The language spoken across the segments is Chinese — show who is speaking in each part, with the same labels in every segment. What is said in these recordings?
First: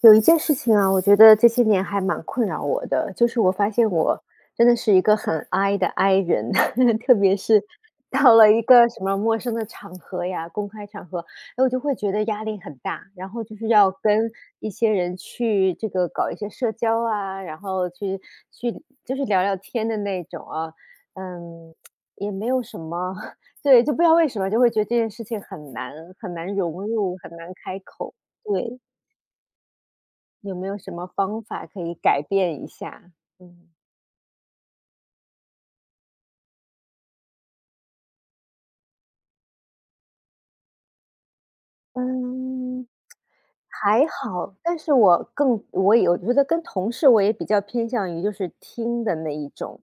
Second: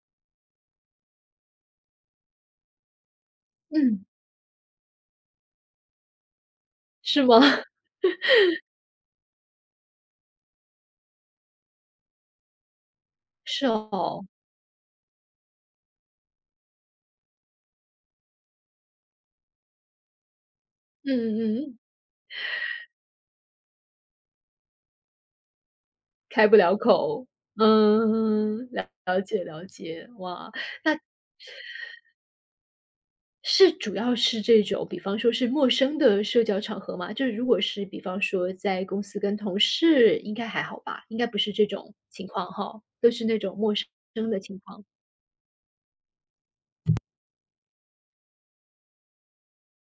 Speaker 1: 有一件事情啊，我觉得这些年还蛮困扰我的，就是我发现
Speaker 2: 嗯，
Speaker 1: 我真的是一个很 I 的 I 人，特
Speaker 2: 是
Speaker 1: 别
Speaker 2: 吗？
Speaker 1: 是 到了一个什么陌生的场合呀，公开场合，哎，我就会觉得压力很大，然后就
Speaker 2: 是
Speaker 1: 是要
Speaker 2: 哦，
Speaker 1: 跟一些人去这个搞一些社交啊，然后去就是聊聊天的那种啊，
Speaker 2: 嗯嗯
Speaker 1: 嗯，
Speaker 2: 嗯，
Speaker 1: 也没有什么，对，就不知道为什么就会觉得这件事情很难很
Speaker 2: 开
Speaker 1: 难
Speaker 2: 不了
Speaker 1: 融入，
Speaker 2: 口，
Speaker 1: 很难
Speaker 2: 嗯，
Speaker 1: 开口，对。
Speaker 2: 了解了解，哇，
Speaker 1: 有没有什
Speaker 2: 那
Speaker 1: 么方法可以改变一下？嗯。
Speaker 2: 是主要是这种，比方说是陌生的社交场合嘛，就是如果是比方说在公司跟同事，应该还好吧？应该不是这种情况哈，
Speaker 1: 嗯，
Speaker 2: 都是那种陌生
Speaker 1: 还
Speaker 2: 的
Speaker 1: 好，
Speaker 2: 情
Speaker 1: 但
Speaker 2: 况。
Speaker 1: 是我更我也我觉得跟同事我也比较偏向于就是听的那一种，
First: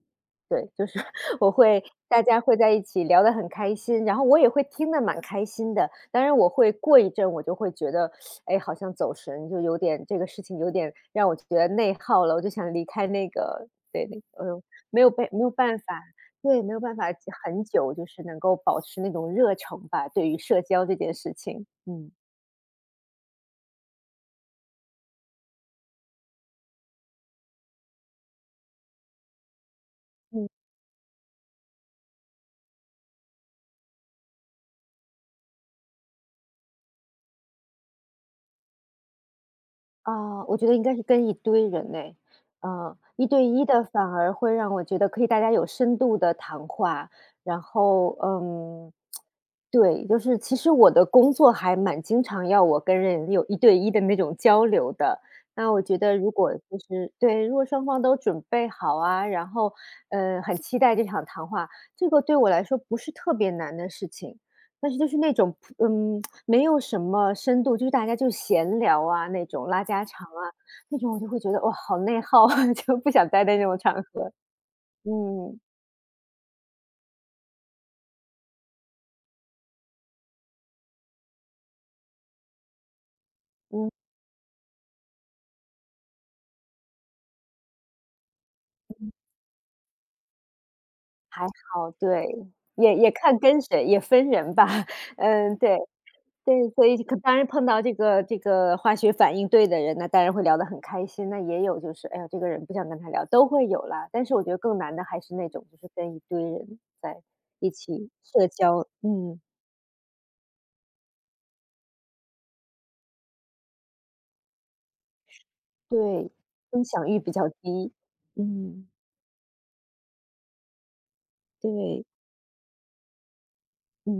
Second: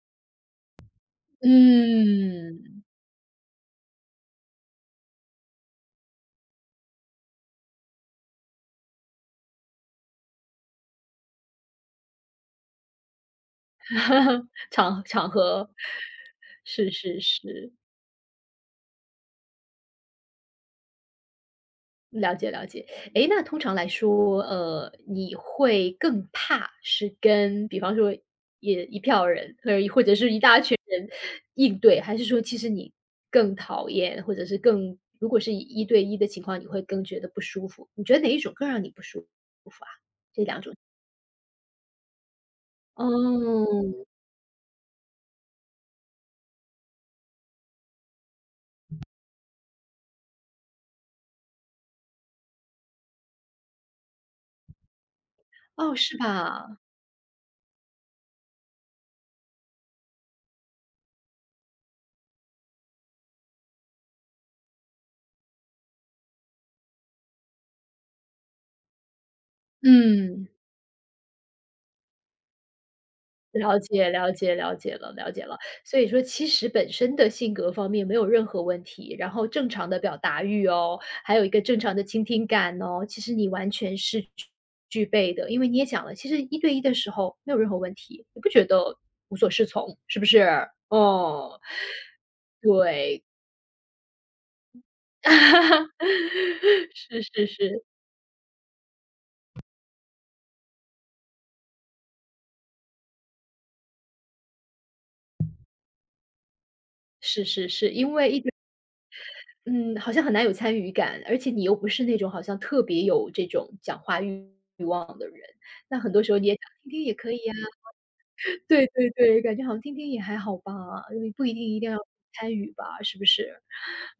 Speaker 1: 对，就是 我会大家会在一
Speaker 2: 嗯，
Speaker 1: 起聊得很开心，然后我也会听得蛮开心的。当然我会过一阵我就会觉得，哎，好像走神，就有点这个事情有点让我觉得内耗了，我就想离开那个，对，那 个，没
Speaker 2: 场
Speaker 1: 有办
Speaker 2: 场
Speaker 1: 没有
Speaker 2: 合，
Speaker 1: 办法，对，没有
Speaker 2: 是
Speaker 1: 办法
Speaker 2: 是
Speaker 1: 很
Speaker 2: 是。
Speaker 1: 久就是能够保持那种热诚吧，对于社交这件事情，嗯
Speaker 2: 了解了解。诶，那通常来说，你会更怕是跟比方说也一票人，或者是一
Speaker 1: 嗯。
Speaker 2: 大群人应对，还是说其实你更讨厌，或者是更如果是以一对一的情况，你会更觉得不舒服？你觉得哪一种更让你不舒服啊？这
Speaker 1: 啊，我
Speaker 2: 两
Speaker 1: 觉
Speaker 2: 种？
Speaker 1: 得应该是跟一堆人呢。一对一
Speaker 2: 哦，
Speaker 1: 的反而会让我觉得可以大家有深度的谈话，然后嗯，对，就是其实我的工作还蛮经常要我跟人有一对一的那种交流的。那我
Speaker 2: 哦，
Speaker 1: 觉
Speaker 2: 是
Speaker 1: 得如果
Speaker 2: 吧？
Speaker 1: 就是对，如果双方都准备好啊，然后很期待这场谈话，这个对我来说不是特别难的事情。但是就是那种嗯没有什么深度，就是大家就闲聊啊那种，拉家常
Speaker 2: 嗯。
Speaker 1: 啊，那种我就会觉得哇，好内耗啊，就不想待在那种
Speaker 2: 了
Speaker 1: 场
Speaker 2: 解了
Speaker 1: 合。
Speaker 2: 解了解了了解了。
Speaker 1: 嗯，
Speaker 2: 所以说其实本身的性格方面没有任何问题，然后正常的表达欲哦，还有一个正常的倾听感哦，其实你完
Speaker 1: 嗯，
Speaker 2: 全是具备的。因为你也讲了，其实一对一的时候没有任何问题，你不觉得无所适从，是不是？
Speaker 1: 还
Speaker 2: 哦。
Speaker 1: 好，对，也
Speaker 2: 对。
Speaker 1: 看跟谁，也分人吧。嗯，对，对，所以可
Speaker 2: 是
Speaker 1: 当
Speaker 2: 是
Speaker 1: 然碰到
Speaker 2: 是，
Speaker 1: 这个化学反应对的人，那当然会聊得很开心。那也有就是，哎呀，这个人不想跟他聊，都会有啦。但是我觉得更难的还是那种，就是跟一堆人在
Speaker 2: 是是
Speaker 1: 一
Speaker 2: 是，
Speaker 1: 起
Speaker 2: 因为一
Speaker 1: 社
Speaker 2: 对
Speaker 1: 交，嗯。
Speaker 2: 嗯，好像很难有参与感，而且你又不是那种好像特别有这种讲话欲望的人，那很多时
Speaker 1: 对，
Speaker 2: 候你也想
Speaker 1: 分
Speaker 2: 听听
Speaker 1: 享
Speaker 2: 也
Speaker 1: 欲
Speaker 2: 可
Speaker 1: 比
Speaker 2: 以
Speaker 1: 较
Speaker 2: 呀。
Speaker 1: 低。
Speaker 2: 对
Speaker 1: 嗯，
Speaker 2: 对对，感觉好像听听也还好吧，因为不一定一定要
Speaker 1: 对，
Speaker 2: 参与吧，是不是？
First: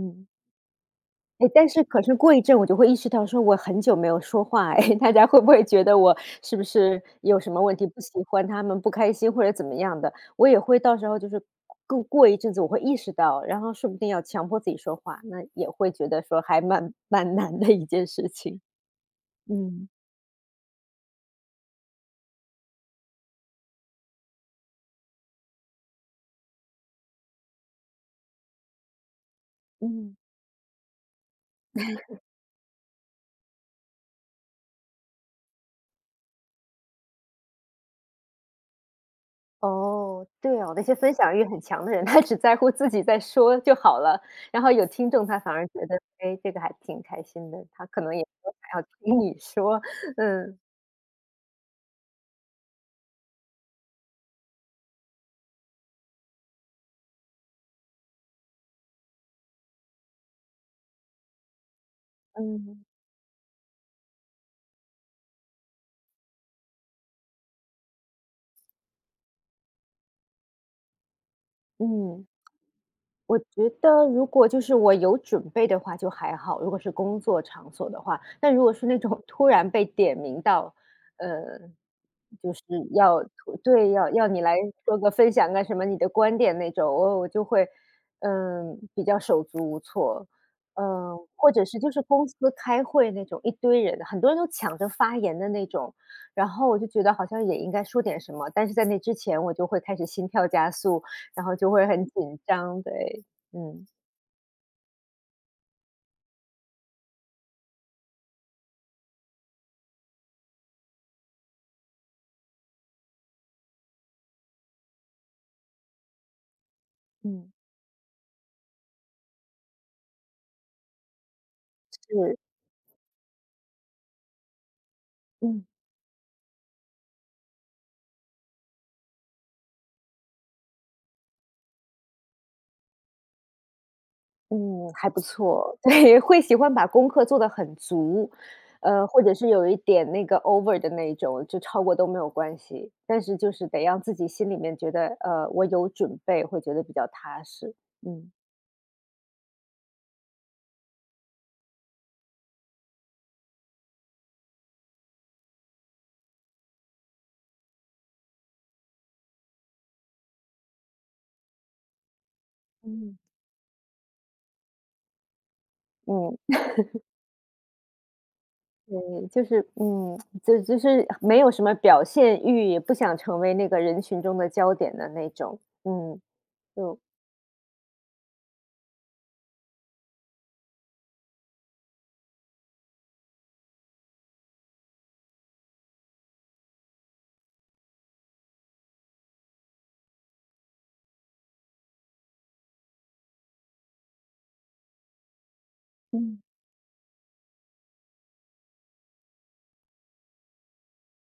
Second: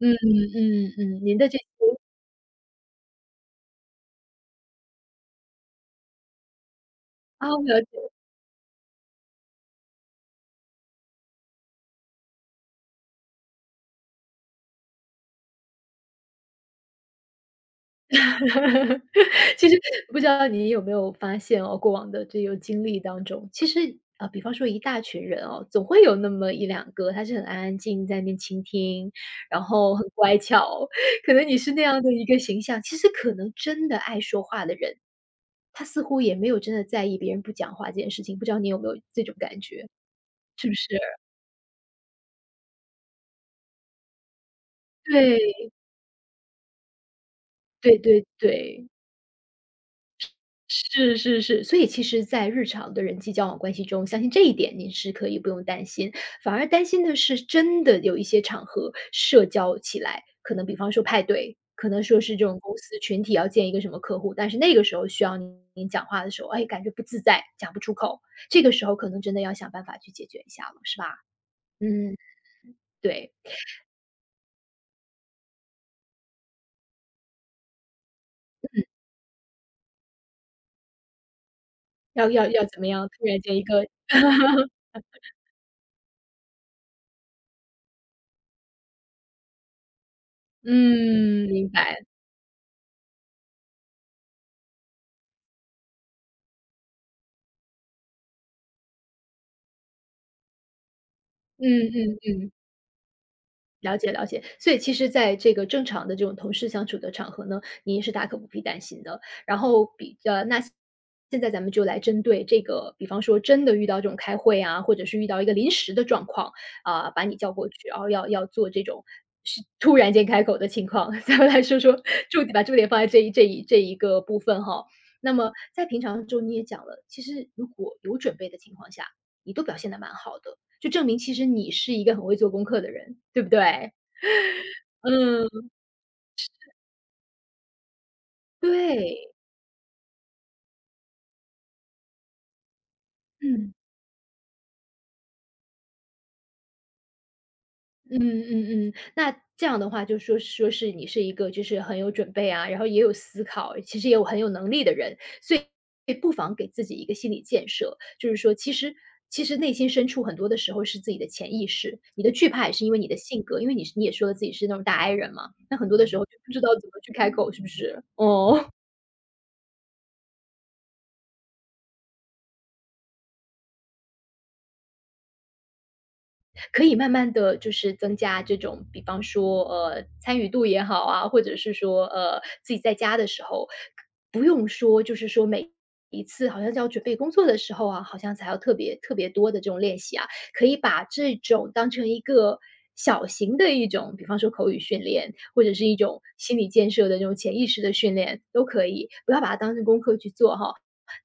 Speaker 2: 嗯嗯嗯，嗯您的
Speaker 1: 哎，
Speaker 2: 这
Speaker 1: 但是可是过一阵我就会意识到说我很久没有说话哎，大家会不会觉得我是不是有
Speaker 2: 啊，
Speaker 1: 什么
Speaker 2: 我
Speaker 1: 问
Speaker 2: 了
Speaker 1: 题，不
Speaker 2: 解。
Speaker 1: 喜欢他们，不开心或者怎么样的，我也会到时候就是过一阵子我会意识到，然后说不定要强迫自己说话，那也会觉得说还蛮难的一件事情。
Speaker 2: 其实
Speaker 1: 嗯，
Speaker 2: 不知道你有没有发现哦，过往的这个经历当中，其实啊，比方说一大群人哦，总会有那么一两个，他是很安安静静在那边倾听，然后很
Speaker 1: 嗯。
Speaker 2: 乖巧，可能你是那样的一个形象。其实可能真的爱说话的人，他似乎也没有真的在意别人不讲话这件事情，不知道你有没有这种感觉？
Speaker 1: 哦，对
Speaker 2: 是
Speaker 1: 哦，
Speaker 2: 不
Speaker 1: 那
Speaker 2: 是？
Speaker 1: 些分享欲很强的人，他只在乎自己在说就好了，然后有听众，他反而
Speaker 2: 对，
Speaker 1: 觉得，哎，这个还挺开心的，他
Speaker 2: 对
Speaker 1: 可能
Speaker 2: 对
Speaker 1: 也不想
Speaker 2: 对。
Speaker 1: 要听你说，嗯。
Speaker 2: 是是是，所以其实在日常的人际交往关系中，相信这一点您是可以不用担心，反而担心的是真的有一些场合社交起来，可能比方说派对，可能说是这种公
Speaker 1: 嗯
Speaker 2: 司群体要见一个什么客户，但是那个时候需要您讲话的时候，哎，感觉不自在，讲不出口，这个时候可能真的要想办法去解决一下了，是吧？嗯，
Speaker 1: 嗯，
Speaker 2: 对，
Speaker 1: 我觉得如果就是我有准备的话就还好，如果是工作场所的话，但如果是那种突然被点名到，呃
Speaker 2: 要要
Speaker 1: 就是
Speaker 2: 要怎么样？
Speaker 1: 要
Speaker 2: 突然间一个
Speaker 1: 对，要你来 说个分享个什么你的观点那种，我就会，嗯，比较手足无措。嗯，
Speaker 2: 嗯，
Speaker 1: 或者
Speaker 2: 明
Speaker 1: 是就是
Speaker 2: 白，
Speaker 1: 公司开会那种，一堆人，很多人都抢着发言的那种，然后我就觉得好像也应该说点什么，但是在那之前我就会开始心跳加速，然后就会很
Speaker 2: 嗯嗯。
Speaker 1: 紧张，对，嗯，
Speaker 2: 了解了解，所以其实在这个正常的这种同事相处的场合呢，您是大可不必担心的。然后比那现在咱们就来针对这个，比方说真的遇到这种开会啊，或者是遇到一个临时的状况啊、把你叫
Speaker 1: 嗯，
Speaker 2: 过去，然后要做这种是突然间开口的情况，咱们来说说
Speaker 1: 是，
Speaker 2: 重点，把重点放在这一个部分哈。那么
Speaker 1: 嗯。
Speaker 2: 在平常中你也讲了，其实如果有准备的情况下，你都表现的蛮好的。就证明其实你是一个很会做功课的人，对不对？
Speaker 1: 嗯，还不
Speaker 2: 嗯，
Speaker 1: 错，对，会喜欢把功课做得很足，呃，或
Speaker 2: 对，
Speaker 1: 者是有一点那个 over 的那一种，就超过都没有关系，但是就是
Speaker 2: 嗯，
Speaker 1: 得让自己心里面觉得，呃，我有准备，会觉得比较踏实。
Speaker 2: 嗯
Speaker 1: 嗯
Speaker 2: 嗯嗯。那这样的话就说说是你是一个就是很有准备啊，然后也有思考，其实也有很有能力的人，所以不妨给自己一个心理建设，就是说其实内心深处很多的时候是自己的潜意识，你的惧怕也是因为你的
Speaker 1: 嗯。
Speaker 2: 性格，因为你是你也说了自己是那种大 I 人嘛，那很多的时候就
Speaker 1: 嗯，
Speaker 2: 不知道怎么去开口，是不是？哦。
Speaker 1: 对，就是嗯，就是没有什么表现欲，也不想成为那个人群中的焦点的那种。嗯，
Speaker 2: 可以
Speaker 1: 就
Speaker 2: 慢慢的就是增加这种，比方说，参与度也好啊，或者是说，自己在家的时候，不用说就是说每一次好像要准备工作的时候啊，好像才要特别特别多的这种练习啊，可以把这种当成一个小型的一种，比方说口语训练，或者是一种
Speaker 1: 嗯。
Speaker 2: 心理建设的这种潜意识的训练都可以，不要把它当成功课去做哈。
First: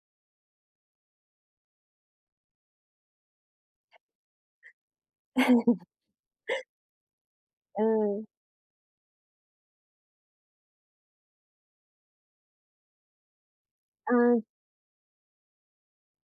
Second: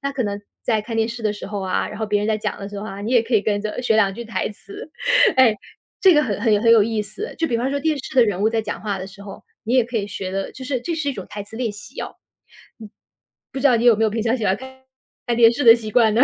Speaker 2: 那可能在看电视的时候啊，然后别人在讲的时候啊，你也可以跟着学两句台词，哎，这个很有意思。就比方说电视的
Speaker 1: 嗯
Speaker 2: 人物在讲话的时候，你也可以学的，就是这是一种台词练习哦。不知道你有没有平常
Speaker 1: 嗯，
Speaker 2: 喜欢看电视的习惯呢？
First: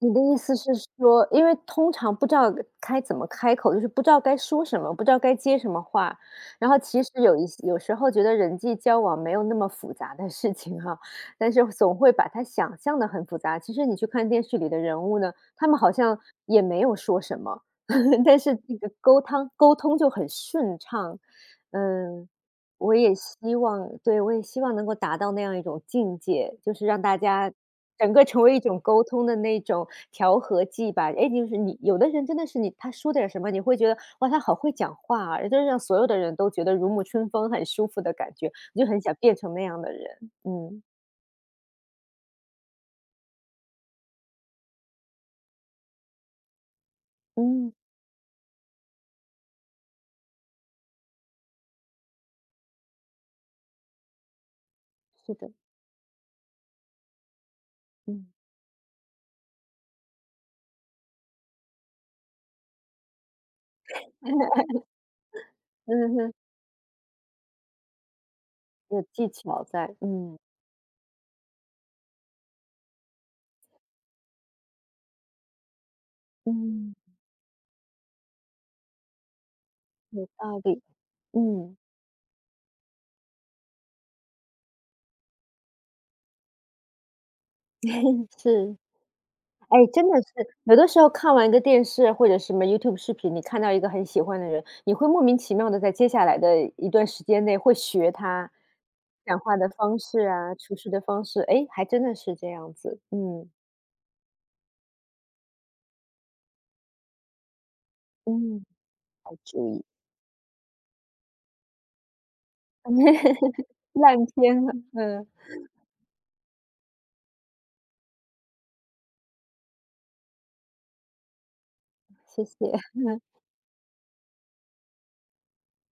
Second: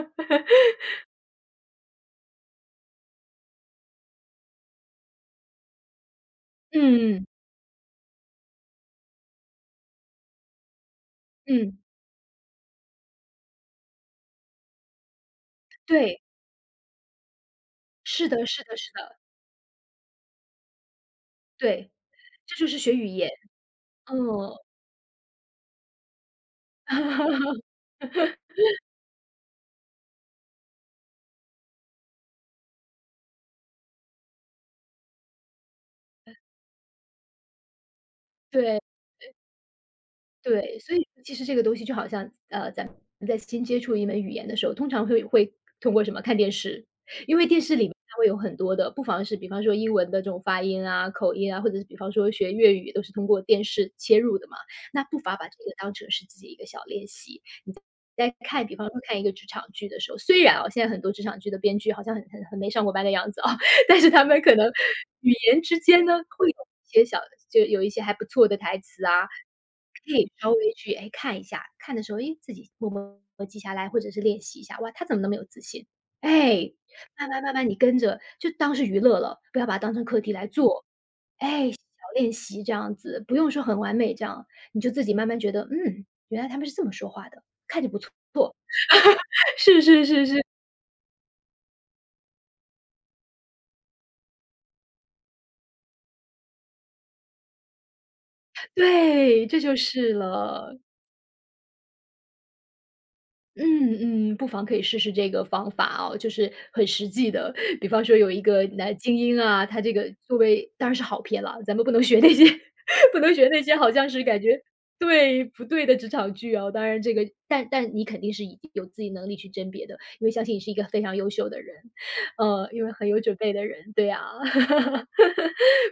Speaker 1: 你的意 思是说，因为通常不知道该怎么开口，就是不知道该说什么，不知道该接什么话。然后其实
Speaker 2: 嗯，
Speaker 1: 有一些有时候觉得人际交往没有那么复杂的事情哈，但是
Speaker 2: 嗯，
Speaker 1: 总会把它想象的很复杂。其实你去看电视里的人物呢，他们好像
Speaker 2: 对，
Speaker 1: 也没有说什么，
Speaker 2: 是
Speaker 1: 但
Speaker 2: 的
Speaker 1: 是
Speaker 2: 是的
Speaker 1: 这
Speaker 2: 是
Speaker 1: 个
Speaker 2: 的，
Speaker 1: 沟通沟通就很顺畅。
Speaker 2: 对，
Speaker 1: 嗯，
Speaker 2: 这就是学
Speaker 1: 我
Speaker 2: 语
Speaker 1: 也
Speaker 2: 言，
Speaker 1: 希望
Speaker 2: 嗯。
Speaker 1: 对，我也希望能够达到那样一种境界，就是让大家 整个成为一种沟通的那种调和剂吧。诶，就是你有的人真的是你他说点什么，你会觉得，哇，他好会讲话啊，就是让所有的人都觉得如沐春风，很舒服的感觉，
Speaker 2: 对。
Speaker 1: 我就很想变成那样的人。
Speaker 2: 对，
Speaker 1: 嗯，
Speaker 2: 所以其实这个东西就好像，咱们在新接触一门语言的时候，通常会通过什么？看电视，因为电
Speaker 1: 嗯，
Speaker 2: 视里面它会有很多的，不妨是比方说英文的这种发音啊、口音啊，或者是比方说学粤语都是通过电视切入的嘛，那不妨
Speaker 1: 是
Speaker 2: 把
Speaker 1: 的，
Speaker 2: 这个当成是自己一个小练习。
Speaker 1: 嗯，
Speaker 2: 在看比方说看一个职场剧的时候，虽然啊，现在很多职场剧的编剧好像很没上过班的样子啊，但是他们可能语言之间呢，
Speaker 1: 嗯哼，
Speaker 2: 会有一些小就有一些还不错的台
Speaker 1: 有
Speaker 2: 词啊，
Speaker 1: 技巧在，
Speaker 2: 可以
Speaker 1: 嗯，
Speaker 2: 稍微去，哎，看一下，看的时候，哎自己默默地记下来，或者是练习一下，哇，他怎么那么有自信？哎，
Speaker 1: 嗯，
Speaker 2: 慢慢你跟着，就当是娱乐了，不要把它当成课
Speaker 1: 有
Speaker 2: 题来
Speaker 1: 道理，
Speaker 2: 做。哎，小
Speaker 1: 嗯，
Speaker 2: 练习这样子，不用说很完美这样，你就自己慢慢觉得，嗯，原来他们是这么说话的，看着不错，
Speaker 1: 嗯，是。哎，
Speaker 2: 是是
Speaker 1: 真的
Speaker 2: 是
Speaker 1: 是，
Speaker 2: 是，
Speaker 1: 有的时候看完一个电视或者什么 YouTube 视频，你看到一个很喜欢的人，你会莫名其妙的在接下来的一段时间内会学他讲
Speaker 2: 对，
Speaker 1: 话
Speaker 2: 这
Speaker 1: 的
Speaker 2: 就
Speaker 1: 方
Speaker 2: 是
Speaker 1: 式啊，处
Speaker 2: 了。
Speaker 1: 事的方式，哎，还真的是这样子，嗯，
Speaker 2: 嗯嗯，不妨可以试试这个方法哦，就是很实际的。比方说有一个
Speaker 1: 嗯，
Speaker 2: 男精
Speaker 1: 好
Speaker 2: 英啊，
Speaker 1: 主
Speaker 2: 他
Speaker 1: 意，
Speaker 2: 这个作为当然是好片了，咱们不能学那些 不能学那些好 像
Speaker 1: 烂
Speaker 2: 是感觉
Speaker 1: 片了，嗯，
Speaker 2: 对不对的职场剧哦。当然这个，但你肯定是已经有自己能力去甄别的，因为相信你是一个非常优秀的人，
Speaker 1: 谢谢。
Speaker 2: 因为很有准备的人，对呀、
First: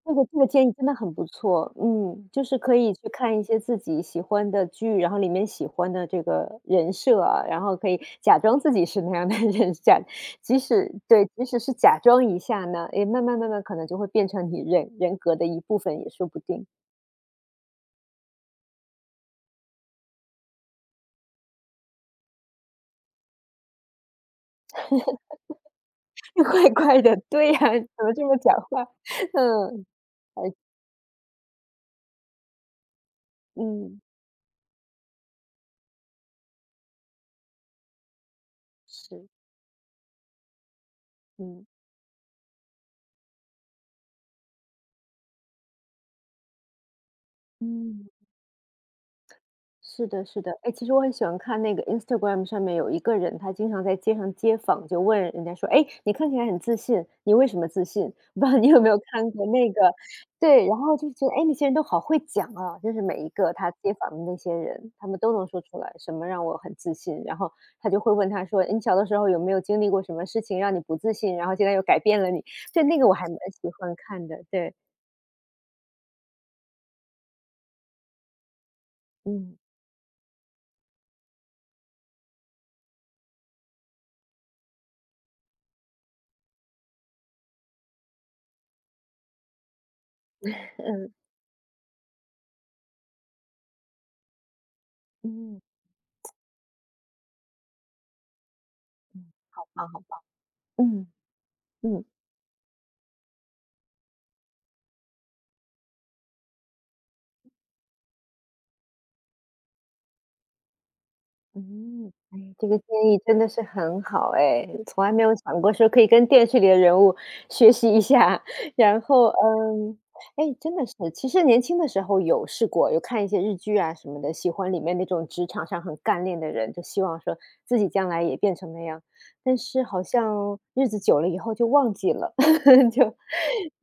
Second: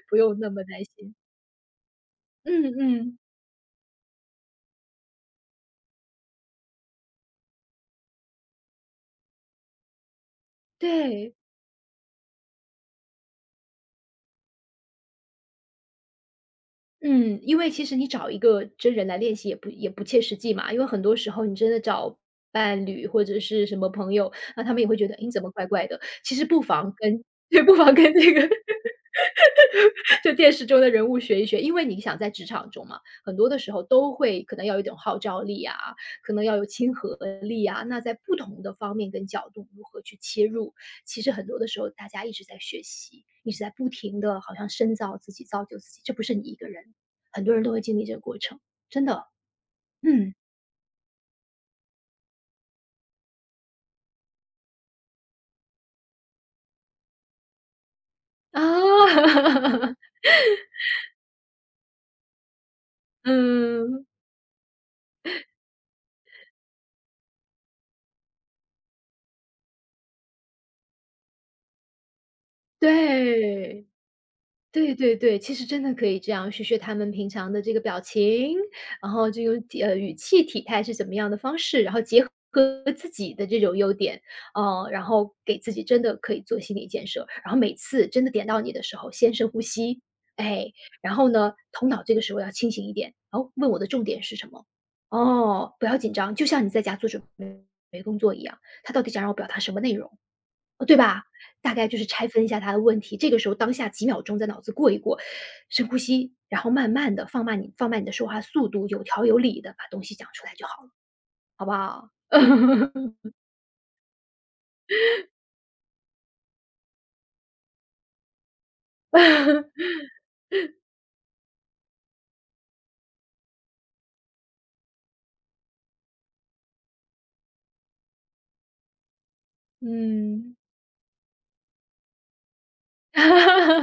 Speaker 1: 这
Speaker 2: 不
Speaker 1: 个
Speaker 2: 用
Speaker 1: 这个
Speaker 2: 那么
Speaker 1: 建议
Speaker 2: 担
Speaker 1: 真的很
Speaker 2: 心。
Speaker 1: 不错，嗯，就是
Speaker 2: 嗯
Speaker 1: 可以去
Speaker 2: 嗯，
Speaker 1: 看一些自己喜欢的剧，然后里面喜欢的这个人设啊，然后可以假装自己是那样的人，假即使对，
Speaker 2: 对。
Speaker 1: 即使是假装一下呢，诶，慢慢慢慢可能就会变成你人格的一部分也说不定。
Speaker 2: 嗯，因为其实你找一个真人来练习也不切实际嘛，因为很多时候你真的找伴侣或者是什么朋友，那他们也会觉得，诶，你怎么怪怪的？其实 不
Speaker 1: 怪
Speaker 2: 妨
Speaker 1: 怪的，
Speaker 2: 跟
Speaker 1: 对呀，
Speaker 2: 对，不妨
Speaker 1: 怎
Speaker 2: 跟
Speaker 1: 么这
Speaker 2: 这
Speaker 1: 么
Speaker 2: 个
Speaker 1: 讲话？嗯，
Speaker 2: 就电
Speaker 1: 哎，
Speaker 2: 视中的人物学一学，因为你想在职场中嘛，很多的时候
Speaker 1: 嗯，
Speaker 2: 都会可能要有一种号召力啊，可能要有亲和力啊。那在不同的方面跟
Speaker 1: 是，
Speaker 2: 角度如何去切入，其实很多的
Speaker 1: 嗯
Speaker 2: 时候大家一直在学习，一直在不停的好像深造自己、造就自己，这不是你一个人，很多人都会经历
Speaker 1: 嗯。
Speaker 2: 这个过程，真的，
Speaker 1: 是的，
Speaker 2: 嗯
Speaker 1: 是的，哎，其实我很喜欢看那个 Instagram 上面有一个人，他经常在街上街访，就问人家说：“哎，你看起来很自信，你为什么自信？”不知道
Speaker 2: 啊，
Speaker 1: 你有没有看过那个？对，然后就觉得，哎，那些人都好会讲啊，就是每一个他街
Speaker 2: 嗯，
Speaker 1: 访的那些人，他们都能说出来什么让我很自信。然后他就会问他说：“哎你小的时候有没有经历过什么事情让你不自信，然后现在又改变了你？”对，那个我还蛮喜
Speaker 2: 对。
Speaker 1: 欢看的。对，
Speaker 2: 对对对，其实真的可以这样，学学他们平常的这个表情，然后这用
Speaker 1: 嗯
Speaker 2: 语气、体态是怎么样的方式，然后结合自己的这种优点，然后给自己真的可以做心理建设。然后每次真的点到你的时候，先深呼吸，哎，然后 呢，头脑这个时候要清醒一点，然后问我的重点是什么？
Speaker 1: 嗯嗯，
Speaker 2: 哦，不要紧张，就像你在家做准备工作一样，他到底想让我表达
Speaker 1: 好
Speaker 2: 什么
Speaker 1: 棒，
Speaker 2: 内
Speaker 1: 好
Speaker 2: 容？
Speaker 1: 棒，
Speaker 2: 对
Speaker 1: 嗯
Speaker 2: 吧？大概就
Speaker 1: 嗯。
Speaker 2: 是拆分一下他的问题，这个时候当下几秒钟在脑子过一过，深呼吸，然后慢慢的放慢你的说话速度，有条有理的把东西讲出来就好了，好不好？
Speaker 1: 嗯，哎，这个建议真的是很好哎，从来没有想过说可以跟电视里的人物学习一下。然后，嗯，哎，真的是，其实年轻的时候有试过，有看一些日剧啊什么的，喜欢里面那种职场上很干练的人，就希望说自己将来也变成那样。但是好
Speaker 2: 嗯。
Speaker 1: 像日子久了以后就忘记了，就，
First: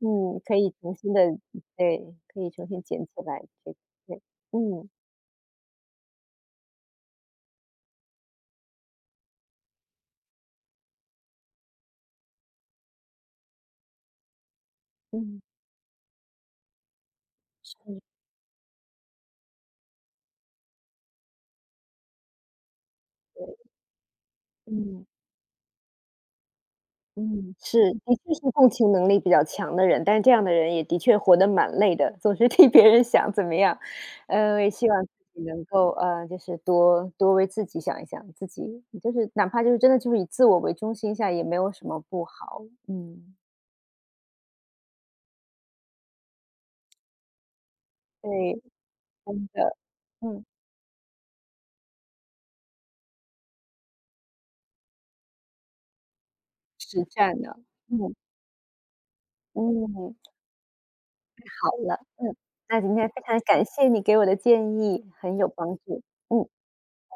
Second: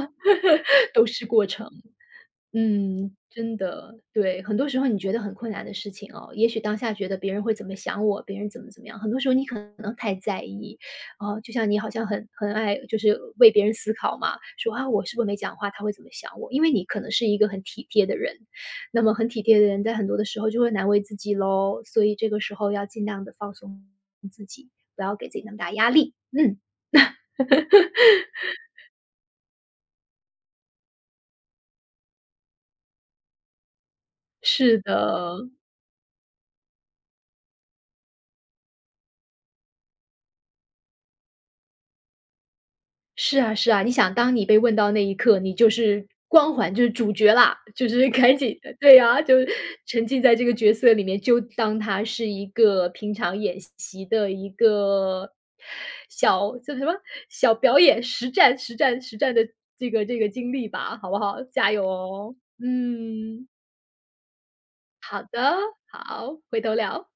Speaker 1: 嗯，可以重
Speaker 2: 都
Speaker 1: 新
Speaker 2: 是
Speaker 1: 的，
Speaker 2: 过程。
Speaker 1: 对，可以重新捡起
Speaker 2: 嗯，
Speaker 1: 来，
Speaker 2: 真
Speaker 1: 对，
Speaker 2: 的，
Speaker 1: 对，
Speaker 2: 对，很多时候
Speaker 1: 嗯
Speaker 2: 你觉得很困难的事情哦，也许当下觉得别人会怎么想我，别人怎么怎么样，很多时候你可能太在意，哦，就像你好像很爱就是为别人思考嘛，说啊我是不是没
Speaker 1: 嗯，
Speaker 2: 讲话，他会怎么想我？因为你可能是一个很体
Speaker 1: 是
Speaker 2: 贴的人，那么很体贴的人在很多的时候就会难为自己喽，所以这个时候要尽量的放松自己，不
Speaker 1: 嗯。
Speaker 2: 要给自己那么大压力。嗯，
Speaker 1: 嗯，是，的确是共情能力比较强的人，但是这样的人也的确活得蛮累的，总是替别人想怎么样。呃，我也
Speaker 2: 是
Speaker 1: 希望自己
Speaker 2: 的。
Speaker 1: 能够，呃，就是多多为自己想一想，自己就是哪怕就是真的就是以自我为中心下也没有什么不好。嗯，
Speaker 2: 是啊是啊，你想当你被问到那一刻，你就是光环，就是主角啦，就是赶紧
Speaker 1: 对，
Speaker 2: 对呀，就是
Speaker 1: 真的，
Speaker 2: 沉浸在这
Speaker 1: 嗯，
Speaker 2: 个角色里面，就当他是一个平常演习的一个小叫什么
Speaker 1: 实战
Speaker 2: 小
Speaker 1: 的，
Speaker 2: 表演，
Speaker 1: 嗯
Speaker 2: 实战的这个
Speaker 1: 嗯，
Speaker 2: 这个经历吧，好不好？
Speaker 1: 好
Speaker 2: 加油
Speaker 1: 了，
Speaker 2: 哦！
Speaker 1: 嗯，那今天非常
Speaker 2: 嗯，
Speaker 1: 感谢你给我的建议，
Speaker 2: 好
Speaker 1: 很有
Speaker 2: 的，
Speaker 1: 帮助，
Speaker 2: 好，
Speaker 1: 嗯。
Speaker 2: 回头聊。